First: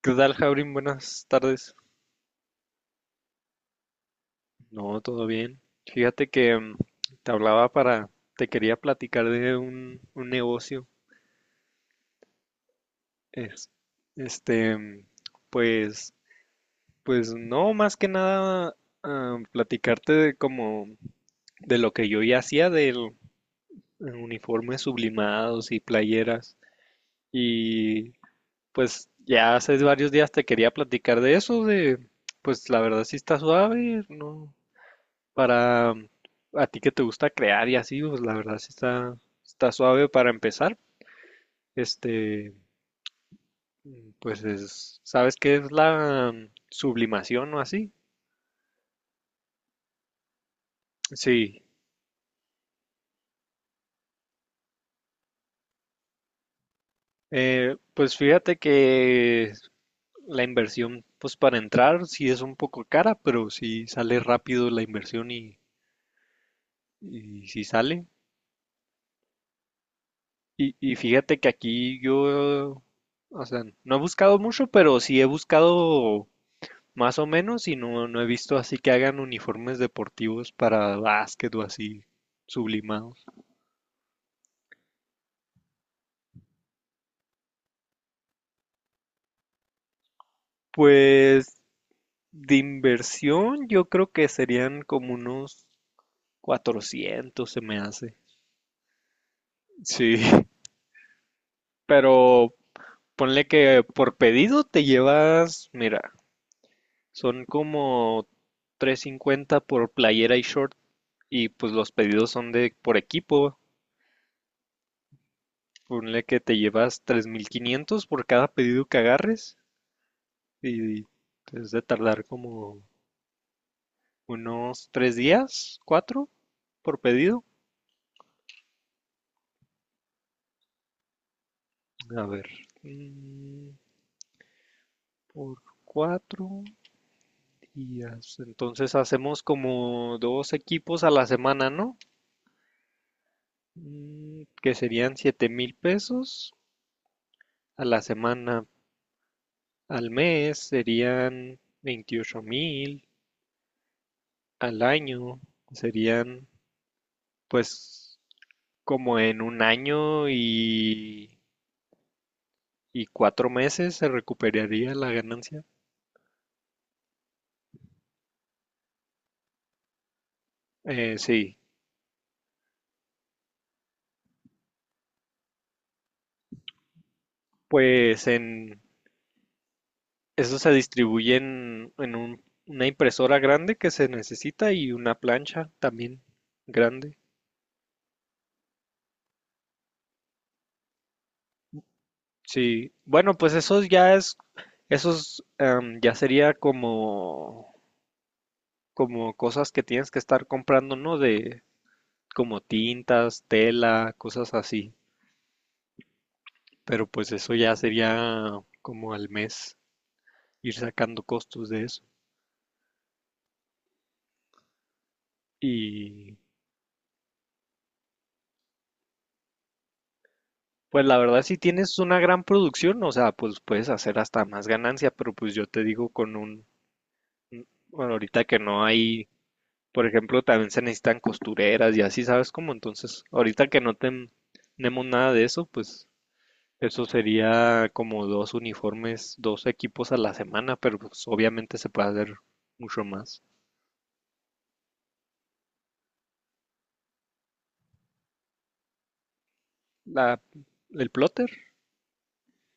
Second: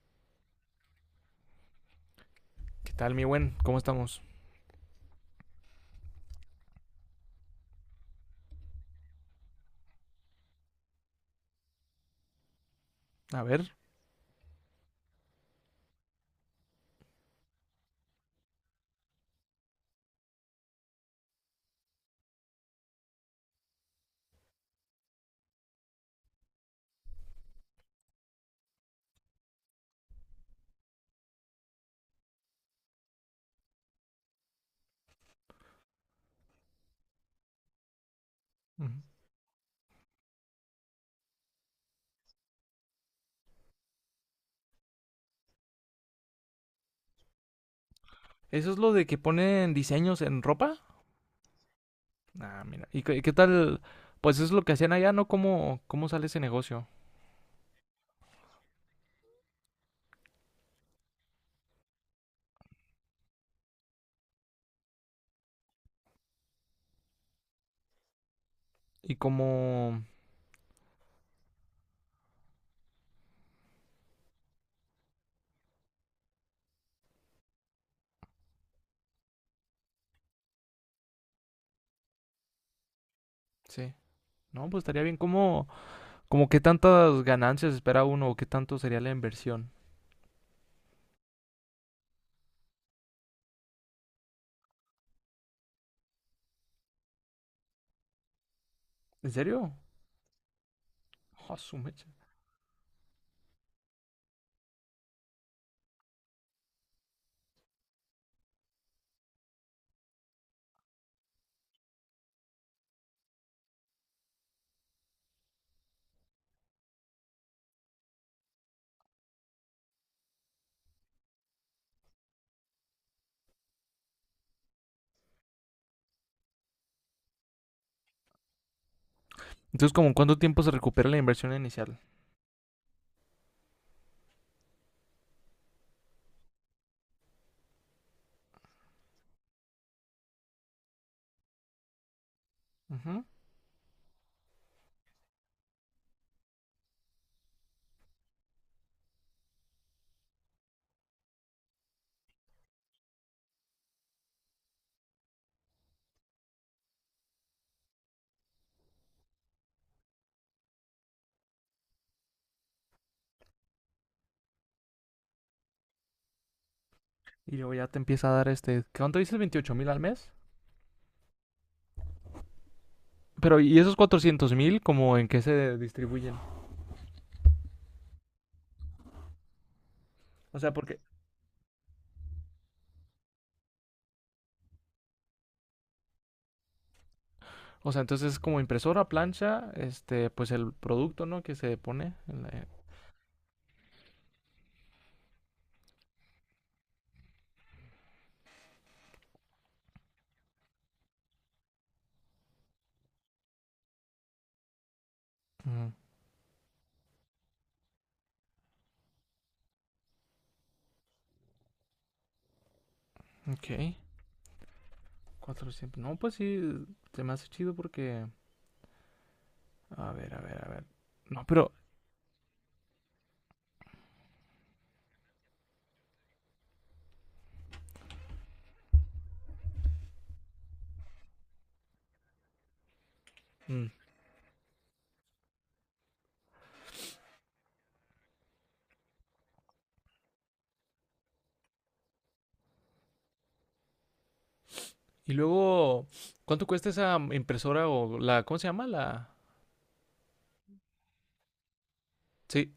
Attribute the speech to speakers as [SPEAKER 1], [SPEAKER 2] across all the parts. [SPEAKER 1] ¿Qué tal, Jaurim? Buenas tardes.
[SPEAKER 2] ¿Qué tal, mi buen? ¿Cómo estamos?
[SPEAKER 1] No, todo bien. Fíjate que te hablaba para, te quería platicar de un negocio.
[SPEAKER 2] A
[SPEAKER 1] Es,
[SPEAKER 2] ver.
[SPEAKER 1] este, mm, pues, pues no, más que nada platicarte de como de lo que yo ya hacía del uniformes sublimados y playeras. Y pues ya hace varios días te quería platicar de eso, de pues la verdad sí está suave, no, para a ti que te gusta crear y así, pues la verdad sí
[SPEAKER 2] Uh-huh.
[SPEAKER 1] está, está suave para empezar. Este, pues es, ¿sabes qué es la sublimación o así?
[SPEAKER 2] ¿Eso es lo de que ponen diseños en ropa?
[SPEAKER 1] Sí,
[SPEAKER 2] Ah, mira. ¿Y qué tal? Pues eso es lo que hacían allá, ¿no? ¿Cómo sale ese negocio?
[SPEAKER 1] pues fíjate que la inversión, pues para entrar sí es un poco cara, pero sí sale rápido la inversión y sí sale.
[SPEAKER 2] Y cómo...
[SPEAKER 1] Y fíjate que aquí yo, o sea, no he buscado mucho, pero sí he buscado más o menos, y no, no he visto así que hagan uniformes deportivos para básquet o así sublimados.
[SPEAKER 2] Sí. No, pues estaría bien. ¿Cómo qué tantas ganancias espera uno o qué tanto sería la inversión?
[SPEAKER 1] Pues de inversión yo creo que serían como unos 400 se me hace.
[SPEAKER 2] ¿En serio?
[SPEAKER 1] Sí,
[SPEAKER 2] Ah, su mecha.
[SPEAKER 1] pero ponle que por pedido te llevas, mira, son como 350 por playera y short, y pues los pedidos son de por equipo. Ponle que te llevas 3,500 por cada pedido que agarres. Y es de tardar como unos 3 días, cuatro, por pedido.
[SPEAKER 2] Entonces, ¿como cuánto tiempo se recupera la inversión inicial?
[SPEAKER 1] A ver, mm, por 4 días. Entonces hacemos como dos equipos a la semana, ¿no?
[SPEAKER 2] Ujú.
[SPEAKER 1] Que serían $7,000 a la semana. Al mes serían 28,000. Al año serían, pues, como en un año y 4 meses se recuperaría la ganancia.
[SPEAKER 2] Y luego ya te empieza a dar este... ¿Cuánto dices? ¿28,000 al mes?
[SPEAKER 1] Sí,
[SPEAKER 2] Pero, ¿y esos 400,000 como en qué se distribuyen?
[SPEAKER 1] pues en eso
[SPEAKER 2] O
[SPEAKER 1] se
[SPEAKER 2] sea, porque
[SPEAKER 1] distribuye en una impresora grande que se necesita y una plancha también grande.
[SPEAKER 2] o sea, entonces es como impresora, plancha, este, pues el producto, ¿no? Que se pone en la...
[SPEAKER 1] Sí, bueno, pues eso ya es, esos ya sería como, como cosas que tienes que estar comprando, ¿no? De como tintas, tela, cosas así.
[SPEAKER 2] Ujú,
[SPEAKER 1] Pero pues eso ya sería como al mes ir sacando costos de eso.
[SPEAKER 2] ok. 400. No, pues
[SPEAKER 1] Y
[SPEAKER 2] sí, se me hace chido porque... A ver, a ver, a ver.
[SPEAKER 1] pues la verdad,
[SPEAKER 2] No,
[SPEAKER 1] si
[SPEAKER 2] pero...
[SPEAKER 1] tienes una gran producción, o sea, pues puedes hacer hasta más ganancia, pero pues yo te digo con un, bueno, ahorita que no hay, por ejemplo, también se necesitan costureras y así, ¿sabes cómo? Entonces, ahorita que
[SPEAKER 2] mm,
[SPEAKER 1] tenemos nada de eso, pues eso sería como dos uniformes, dos equipos a la semana, pero pues obviamente se puede hacer mucho más.
[SPEAKER 2] Y luego, ¿cuánto cuesta esa impresora o la... ¿Cómo se llama? La...
[SPEAKER 1] La, el plotter,
[SPEAKER 2] Sí.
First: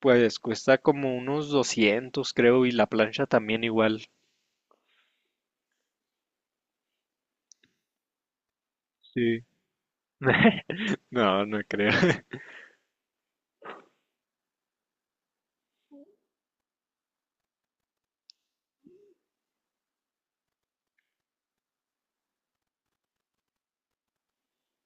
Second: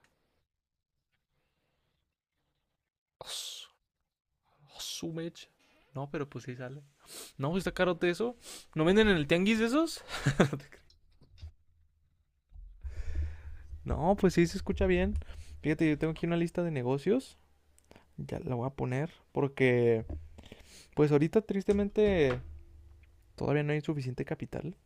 [SPEAKER 1] pues cuesta como unos 200 creo, y la plancha también
[SPEAKER 2] Os-
[SPEAKER 1] igual.
[SPEAKER 2] Osumech. No, pero pues sí sale. No, pues está carote eso. ¿No venden en el
[SPEAKER 1] Sí.
[SPEAKER 2] tianguis esos?
[SPEAKER 1] No, no creo.
[SPEAKER 2] No, pues sí se escucha bien. Fíjate, yo tengo aquí una lista de negocios. Ya la voy a poner porque... Pues ahorita tristemente todavía no hay suficiente capital,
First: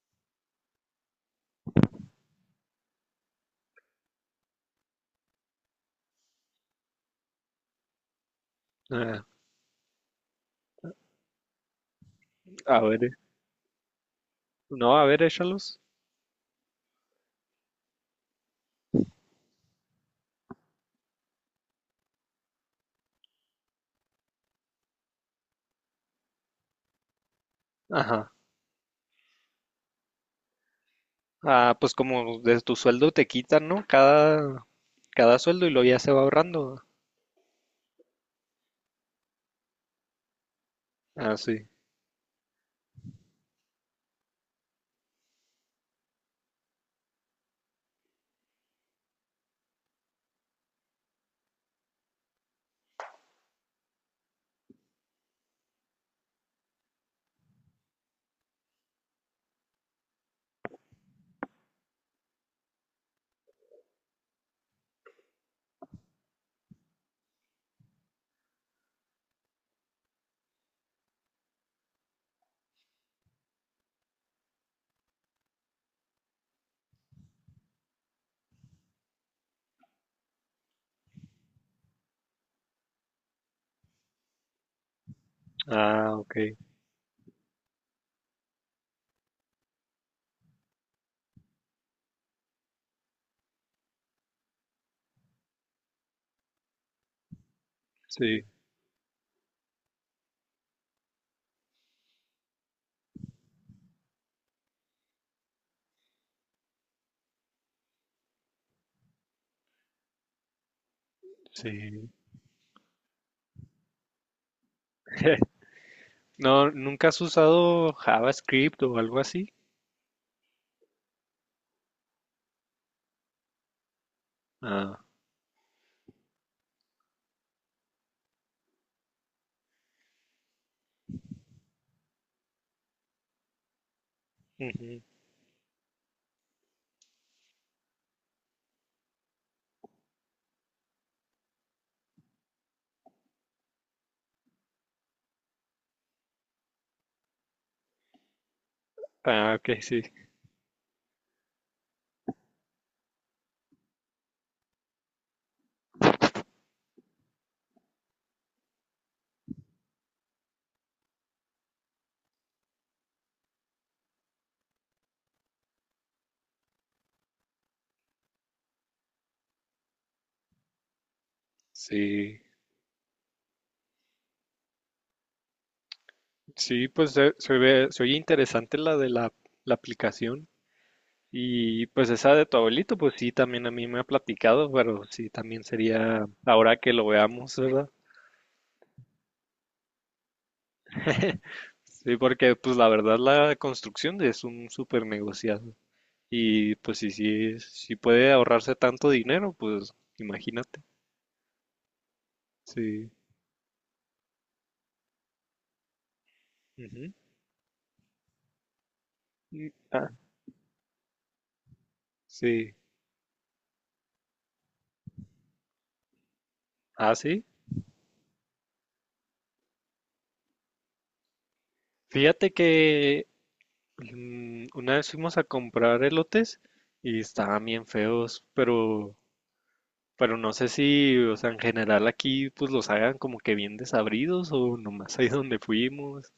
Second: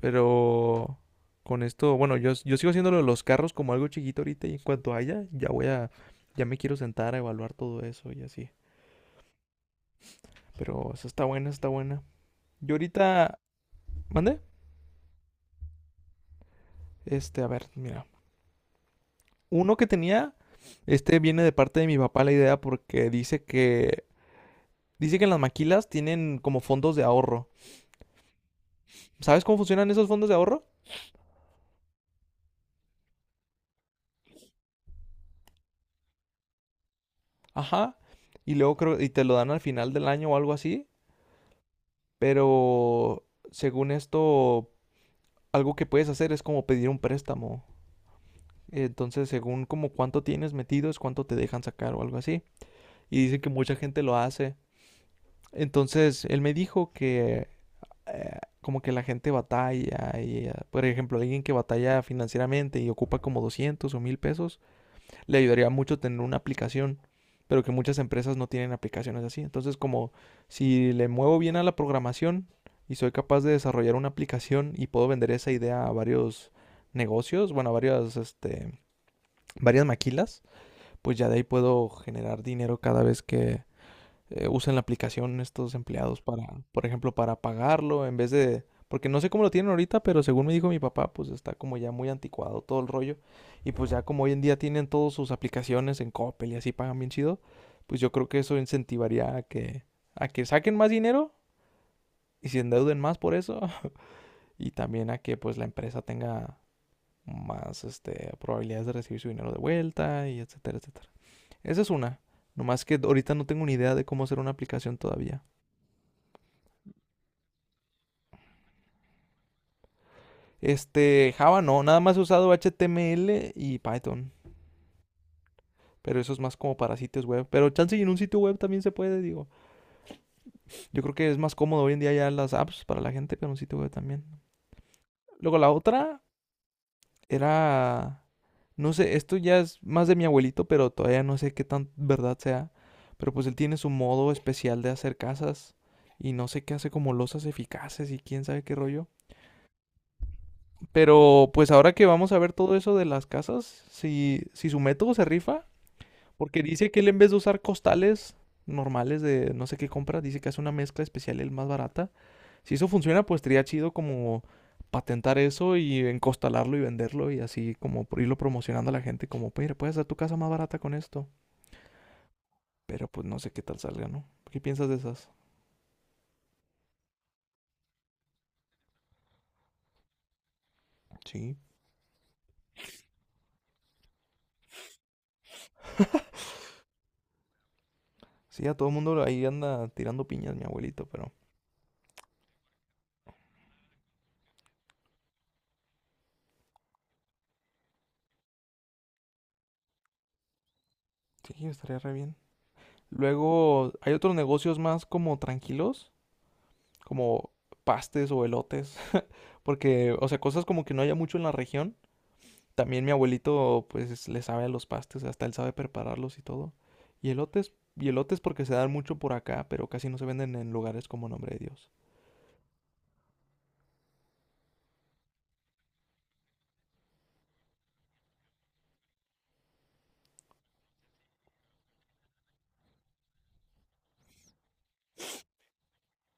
[SPEAKER 2] pero con esto, bueno, yo sigo haciéndolo de los carros como algo chiquito ahorita y en cuanto haya, ya me quiero sentar a evaluar todo eso y así. Pero esa está buena, está buena. Yo
[SPEAKER 1] A ver,
[SPEAKER 2] ahorita, ¿mandé?
[SPEAKER 1] no, a ver, échalos.
[SPEAKER 2] Este, a ver, mira. Uno que tenía, este viene de parte de mi papá la idea porque dice que las maquilas tienen como fondos de ahorro.
[SPEAKER 1] Ajá.
[SPEAKER 2] ¿Sabes cómo funcionan esos fondos de ahorro?
[SPEAKER 1] Ah, pues como de tu sueldo te quitan, ¿no? Cada sueldo y lo ya se va ahorrando.
[SPEAKER 2] Ajá. Y luego creo, y te lo dan al final del año o algo así.
[SPEAKER 1] Ah, sí.
[SPEAKER 2] Pero según esto, algo que puedes hacer es como pedir un préstamo. Entonces, según como cuánto tienes metido, es cuánto te dejan sacar o algo así. Y dicen que mucha gente lo hace. Entonces, él me dijo que como que la gente batalla y, por ejemplo, alguien que batalla financieramente y ocupa como 200 o 1,000 pesos, le ayudaría mucho tener una aplicación, pero que muchas empresas no tienen aplicaciones así. Entonces, como si le muevo bien a la programación y soy capaz de desarrollar una aplicación y puedo vender esa idea a varios negocios, bueno, varias maquilas, pues ya de ahí puedo generar dinero cada vez que usan la aplicación estos
[SPEAKER 1] Ah,
[SPEAKER 2] empleados para,
[SPEAKER 1] ok.
[SPEAKER 2] por ejemplo, para pagarlo en vez de... Porque no sé cómo lo tienen ahorita, pero según me dijo mi papá, pues está como ya muy anticuado todo el rollo. Y pues ya como hoy en día tienen todas sus aplicaciones en Coppel y así pagan bien chido, pues yo creo que
[SPEAKER 1] Sí,
[SPEAKER 2] eso incentivaría a que saquen más dinero y se endeuden más por eso. Y también a que pues la empresa tenga más este, probabilidades de recibir su dinero de vuelta y etcétera, etcétera. Esa es
[SPEAKER 1] sí.
[SPEAKER 2] una. Nomás que ahorita no tengo ni idea de cómo hacer una aplicación todavía.
[SPEAKER 1] No, ¿nunca has usado JavaScript o algo así?
[SPEAKER 2] Este, Java no, nada más he usado HTML y Python.
[SPEAKER 1] Ah,
[SPEAKER 2] Pero eso es más como para sitios web. Pero chance y en un sitio web también se puede, digo. Yo creo que es más cómodo hoy en día ya las apps para la gente, pero un sitio web también.
[SPEAKER 1] ujú.
[SPEAKER 2] Luego la otra era, no sé, esto ya es más de mi abuelito, pero todavía no sé qué tan verdad sea. Pero pues él tiene su modo especial de hacer casas y no sé qué hace como losas eficaces y quién sabe qué rollo.
[SPEAKER 1] Ah, ok, sí.
[SPEAKER 2] Pero pues ahora que vamos a ver todo eso de las casas, si su método se rifa. Porque dice que él en vez de usar costales normales de no sé qué compra, dice que hace una mezcla especial, el más barata. Si eso funciona, pues estaría chido como patentar eso y encostalarlo y venderlo y así como por irlo promocionando a la gente como, mira, puedes hacer tu casa más barata con esto.
[SPEAKER 1] Sí,
[SPEAKER 2] Pero pues no sé qué tal salga, ¿no? ¿Qué piensas de esas?
[SPEAKER 1] sí, pues se ve, se oye interesante la de la aplicación.
[SPEAKER 2] Sí.
[SPEAKER 1] Y pues esa de tu abuelito, pues sí, también a mí me ha platicado, pero sí, también sería ahora que lo veamos, ¿verdad?
[SPEAKER 2] Sí, a todo el mundo ahí anda tirando piñas mi abuelito, pero
[SPEAKER 1] Sí, porque pues la verdad la construcción es un súper negociado. Y pues si, si, si puede ahorrarse tanto dinero, pues imagínate.
[SPEAKER 2] sí, estaría re bien.
[SPEAKER 1] Sí.
[SPEAKER 2] Luego hay otros negocios más como tranquilos,
[SPEAKER 1] Ujú.
[SPEAKER 2] como pastes o elotes,
[SPEAKER 1] Ah,
[SPEAKER 2] porque, o sea, cosas como que no haya mucho en la región.
[SPEAKER 1] sí.
[SPEAKER 2] También mi abuelito, pues, le sabe a los pastes, hasta él sabe prepararlos y todo.
[SPEAKER 1] Ah,
[SPEAKER 2] Y
[SPEAKER 1] sí.
[SPEAKER 2] elotes, y elotes porque se dan mucho por acá, pero casi no se venden en lugares como Nombre de Dios.
[SPEAKER 1] Fíjate que una vez fuimos a comprar elotes y estaban bien feos, pero no sé si, o sea, en general aquí pues los hagan como que bien desabridos o nomás ahí donde fuimos.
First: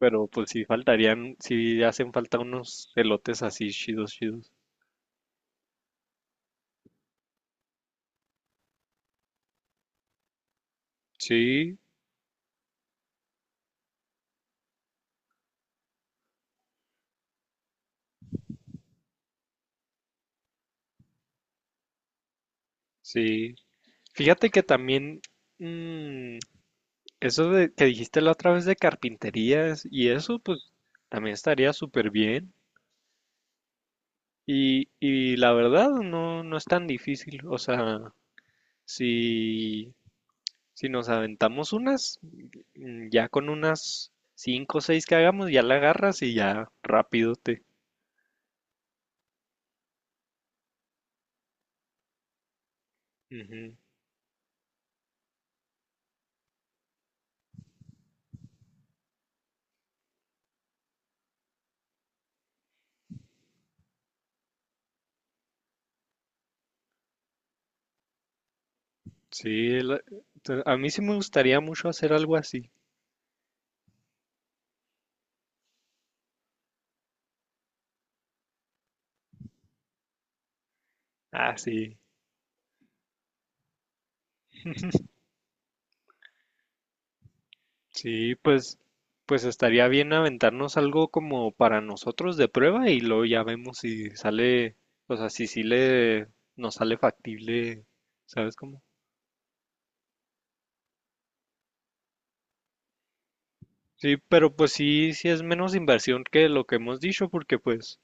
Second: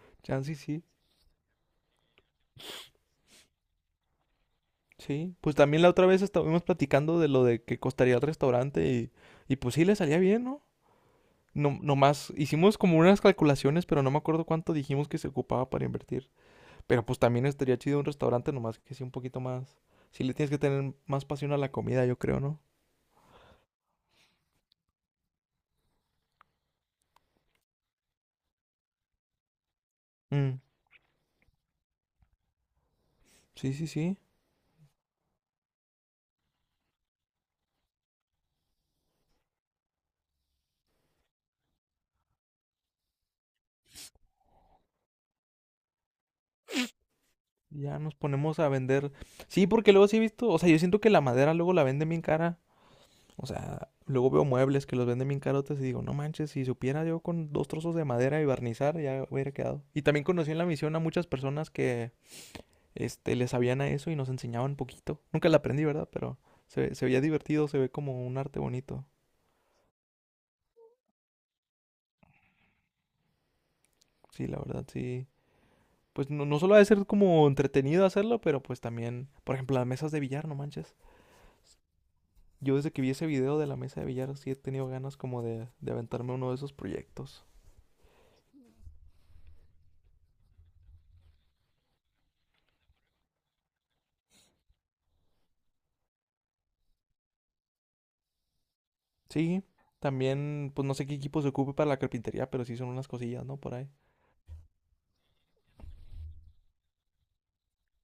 [SPEAKER 1] Pero
[SPEAKER 2] Chance
[SPEAKER 1] pues
[SPEAKER 2] y
[SPEAKER 1] sí
[SPEAKER 2] sí,
[SPEAKER 1] faltarían, sí hacen falta unos elotes así chidos, chidos.
[SPEAKER 2] sí. Pues también la otra vez estuvimos platicando de lo de que costaría el restaurante y pues sí, le salía bien, ¿no? No,
[SPEAKER 1] Sí,
[SPEAKER 2] nomás hicimos como unas calculaciones, pero no me acuerdo cuánto dijimos que se ocupaba para invertir. Pero pues también estaría chido un restaurante, nomás que sea un poquito más. Si le tienes que tener más pasión a la comida, yo creo, ¿no?
[SPEAKER 1] sí. Fíjate que también mm, eso de que dijiste la otra vez de carpinterías y eso,
[SPEAKER 2] Mm,
[SPEAKER 1] pues también estaría súper bien.
[SPEAKER 2] sí, sí, sí.
[SPEAKER 1] Y la verdad no, no es tan difícil. O sea, si, si nos aventamos unas, ya con unas cinco o seis que hagamos, ya la agarras y ya rápido te.
[SPEAKER 2] Ya nos ponemos a vender. Sí, porque luego sí he visto. O sea, yo siento que la madera luego la venden bien cara. O sea, luego veo muebles que los venden bien carotes y digo, no manches, si supiera yo, con dos trozos de madera y barnizar, ya hubiera quedado. Y también conocí en la misión a muchas personas que este, le sabían a eso y nos enseñaban poquito. Nunca la aprendí, ¿verdad? Pero se veía divertido, se ve como un arte bonito.
[SPEAKER 1] Sí, la- a mí sí me gustaría mucho hacer algo así.
[SPEAKER 2] Sí, la verdad, sí. Pues no, no solo ha de ser como entretenido hacerlo, pero pues también, por ejemplo, las mesas de billar, no manches.
[SPEAKER 1] Ah, sí.
[SPEAKER 2] Yo desde que vi ese video de la mesa de billar sí he tenido ganas como de aventarme uno de esos proyectos.
[SPEAKER 1] Sí, pues, pues estaría bien aventarnos algo como para nosotros de prueba y luego ya vemos si sale, o sea, si sí le, nos sale factible, ¿sabes cómo?
[SPEAKER 2] Sí, también, pues no sé qué equipo se ocupe para la carpintería, pero sí son unas cosillas, ¿no? Por ahí.
[SPEAKER 1] Sí, pero pues sí, sí es menos inversión que lo que hemos dicho porque pues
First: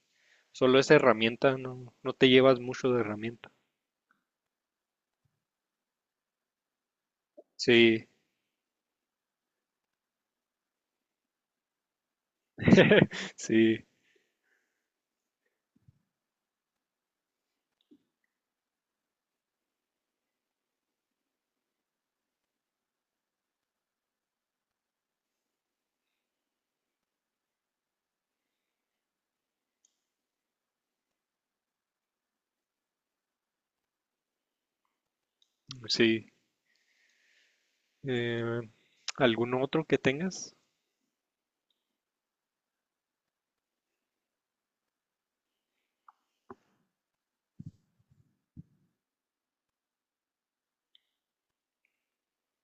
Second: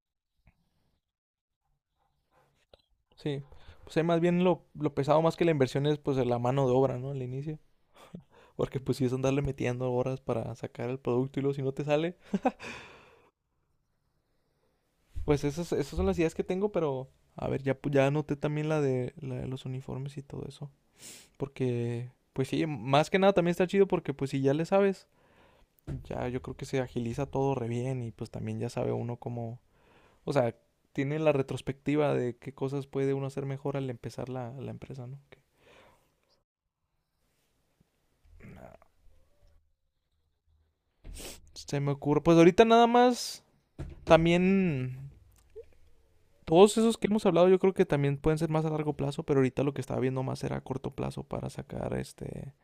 [SPEAKER 1] solo es herramienta, no, no te llevas mucho de
[SPEAKER 2] Sí,
[SPEAKER 1] herramienta.
[SPEAKER 2] pues ahí más bien lo pesado más que la inversión es pues la mano de obra, ¿no? Al inicio.
[SPEAKER 1] Sí,
[SPEAKER 2] Porque pues si es andarle metiendo horas para sacar el producto y luego si no te sale.
[SPEAKER 1] sí,
[SPEAKER 2] Pues esas son las ideas que tengo, pero a ver, ya anoté también la de los uniformes y todo eso. Porque, pues sí, más que nada también está chido porque pues si ya le sabes, ya yo creo que se agiliza todo re bien y pues también ya sabe uno cómo, o sea, tiene la retrospectiva de qué cosas puede uno hacer mejor al empezar la empresa, ¿no?
[SPEAKER 1] sí. Eh,
[SPEAKER 2] Nah,
[SPEAKER 1] ¿Algún otro que tengas?
[SPEAKER 2] se me ocurre, pues ahorita nada más, también todos esos que hemos hablado yo creo que también pueden ser más a largo plazo, pero ahorita lo que estaba viendo más era a corto plazo para sacar este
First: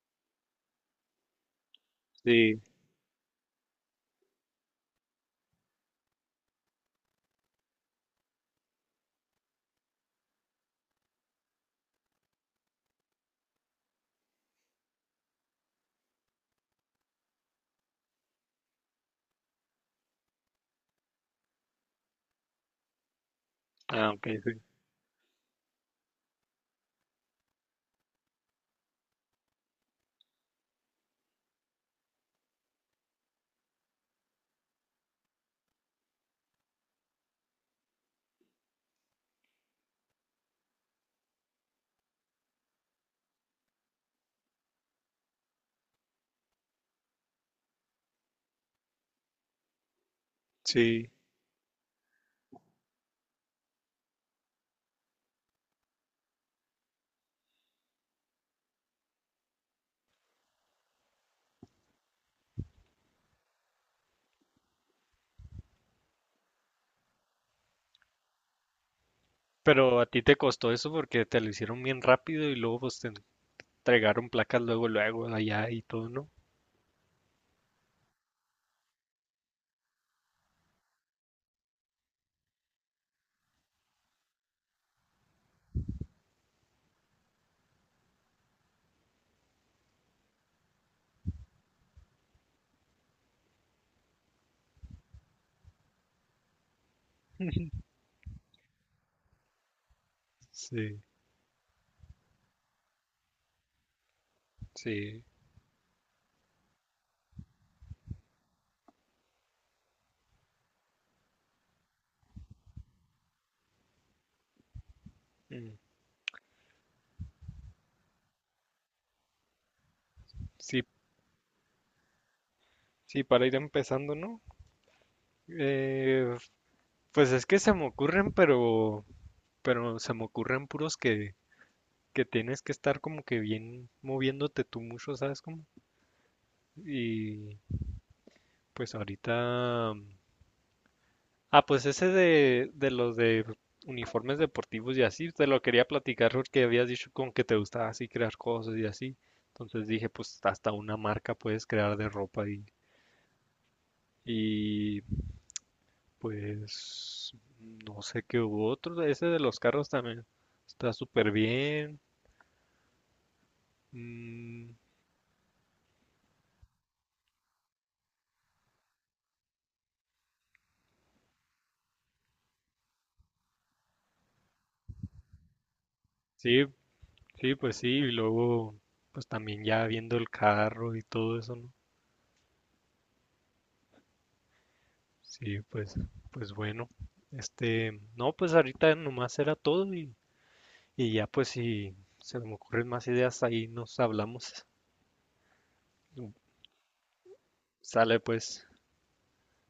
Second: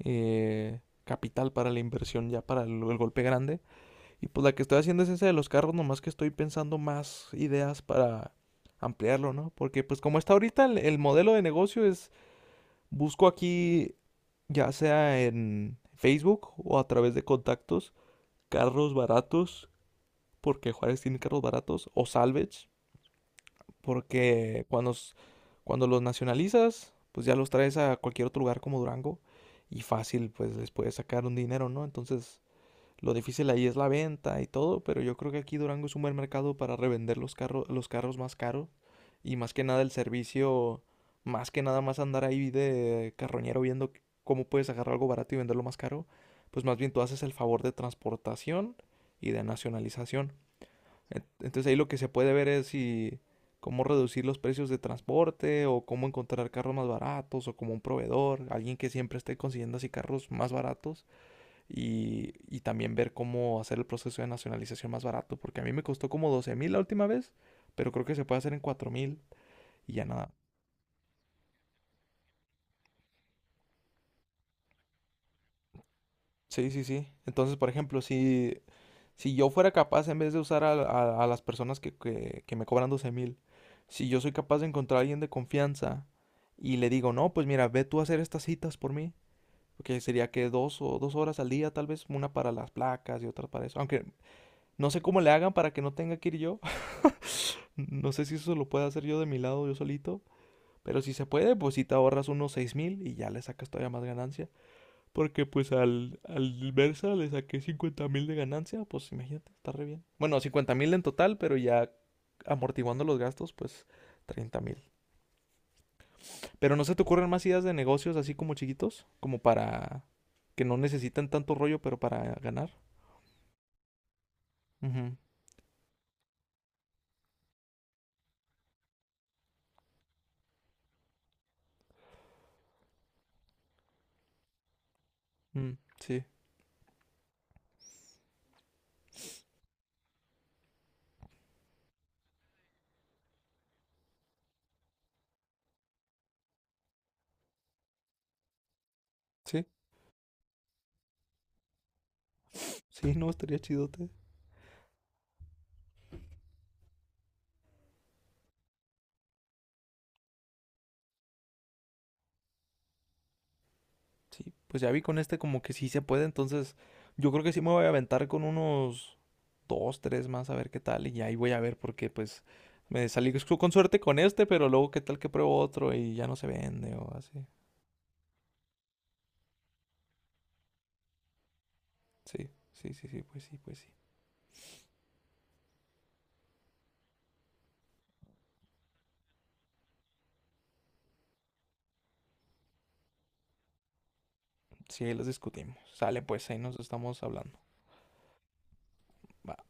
[SPEAKER 2] capital para la inversión ya
[SPEAKER 1] Sí.
[SPEAKER 2] para el golpe grande. Y pues la que estoy haciendo es esa de los carros, nomás que estoy pensando más ideas para ampliarlo, ¿no? Porque pues como está ahorita el modelo de negocio es, busco aquí, ya sea en Facebook o a través de contactos, carros baratos, porque Juárez tiene carros baratos, o salvage,
[SPEAKER 1] Ah, ok, sí.
[SPEAKER 2] porque cuando los nacionalizas, pues ya los traes a cualquier otro lugar como Durango y fácil, pues les puedes sacar un dinero, ¿no? Entonces... Lo difícil ahí es la venta y todo, pero yo creo que aquí Durango es un buen mercado para revender los carros, más caros, y más que nada el servicio, más que nada más andar ahí de carroñero viendo cómo puedes agarrar algo barato y venderlo más caro, pues más bien tú haces el favor de transportación y de nacionalización.
[SPEAKER 1] Sí,
[SPEAKER 2] Entonces ahí lo que se puede ver es si cómo reducir los precios de transporte o cómo encontrar carros más baratos o como un proveedor, alguien que siempre esté consiguiendo así carros más baratos y también ver cómo hacer el proceso de nacionalización más barato, porque a mí me costó como 12,000 la última vez, pero creo que se puede hacer en 4,000 y
[SPEAKER 1] pero a
[SPEAKER 2] ya
[SPEAKER 1] ti
[SPEAKER 2] nada.
[SPEAKER 1] te costó eso porque te lo hicieron bien rápido y luego pues te entregaron placas luego, luego allá y todo, ¿no?
[SPEAKER 2] Sí, sí, sí. Entonces, por ejemplo, si yo fuera capaz, en vez de usar a las personas que me cobran 12,000, si yo soy capaz de encontrar a alguien de confianza y le digo, no, pues mira, ve tú a hacer estas citas por mí, porque sería que 2 horas al día, tal vez una para las placas y otra para eso. Aunque no sé cómo le hagan para que no tenga que ir yo, no sé si eso lo puedo hacer yo de mi lado, yo solito.
[SPEAKER 1] Sí,
[SPEAKER 2] Pero si se puede, pues si te ahorras unos 6,000 y ya le sacas todavía más ganancia.
[SPEAKER 1] sí.
[SPEAKER 2] Porque pues al Versa le saqué 50,000 de ganancia, pues imagínate, está re bien. Bueno, 50,000 en total, pero ya amortiguando los gastos, pues 30,000.
[SPEAKER 1] Mm.
[SPEAKER 2] Pero no se te ocurren más ideas de negocios así como chiquitos, como para que no
[SPEAKER 1] Sí,
[SPEAKER 2] necesitan tanto rollo, pero para ganar.
[SPEAKER 1] sí, para ir empezando, ¿no?
[SPEAKER 2] Ujú,
[SPEAKER 1] Eh, pues es que se me ocurren, pero se me ocurren puros que tienes que estar como que bien moviéndote tú mucho, ¿sabes cómo?
[SPEAKER 2] mm, sí,
[SPEAKER 1] Y pues ahorita ah, pues ese de los de uniformes deportivos y así, te lo quería platicar porque habías dicho con que te gustaba así crear cosas y así.
[SPEAKER 2] sí,
[SPEAKER 1] Entonces dije, pues hasta una marca puedes crear de ropa
[SPEAKER 2] sí, no, estaría chidote.
[SPEAKER 1] y pues no sé qué hubo otro. Ese de los carros también está súper bien.
[SPEAKER 2] Sí,
[SPEAKER 1] Mm,
[SPEAKER 2] pues ya vi con este como que sí se puede, entonces yo creo que sí me voy a aventar con unos dos, tres más a ver qué tal, y ahí voy a ver porque pues me salí con suerte con este, pero luego qué tal que pruebo otro y ya no se
[SPEAKER 1] sí,
[SPEAKER 2] vende o así.
[SPEAKER 1] sí, pues sí. Y luego, pues también ya viendo el carro y todo eso, ¿no?
[SPEAKER 2] Sí, sí, sí, sí, pues sí, pues sí.
[SPEAKER 1] Sí, pues, pues bueno, este, no, pues ahorita nomás era todo y ya pues si se me ocurren más ideas ahí nos hablamos.
[SPEAKER 2] Sí, ahí los discutimos. Sale pues, ahí nos estamos hablando.
[SPEAKER 1] Sale pues.
[SPEAKER 2] Bye.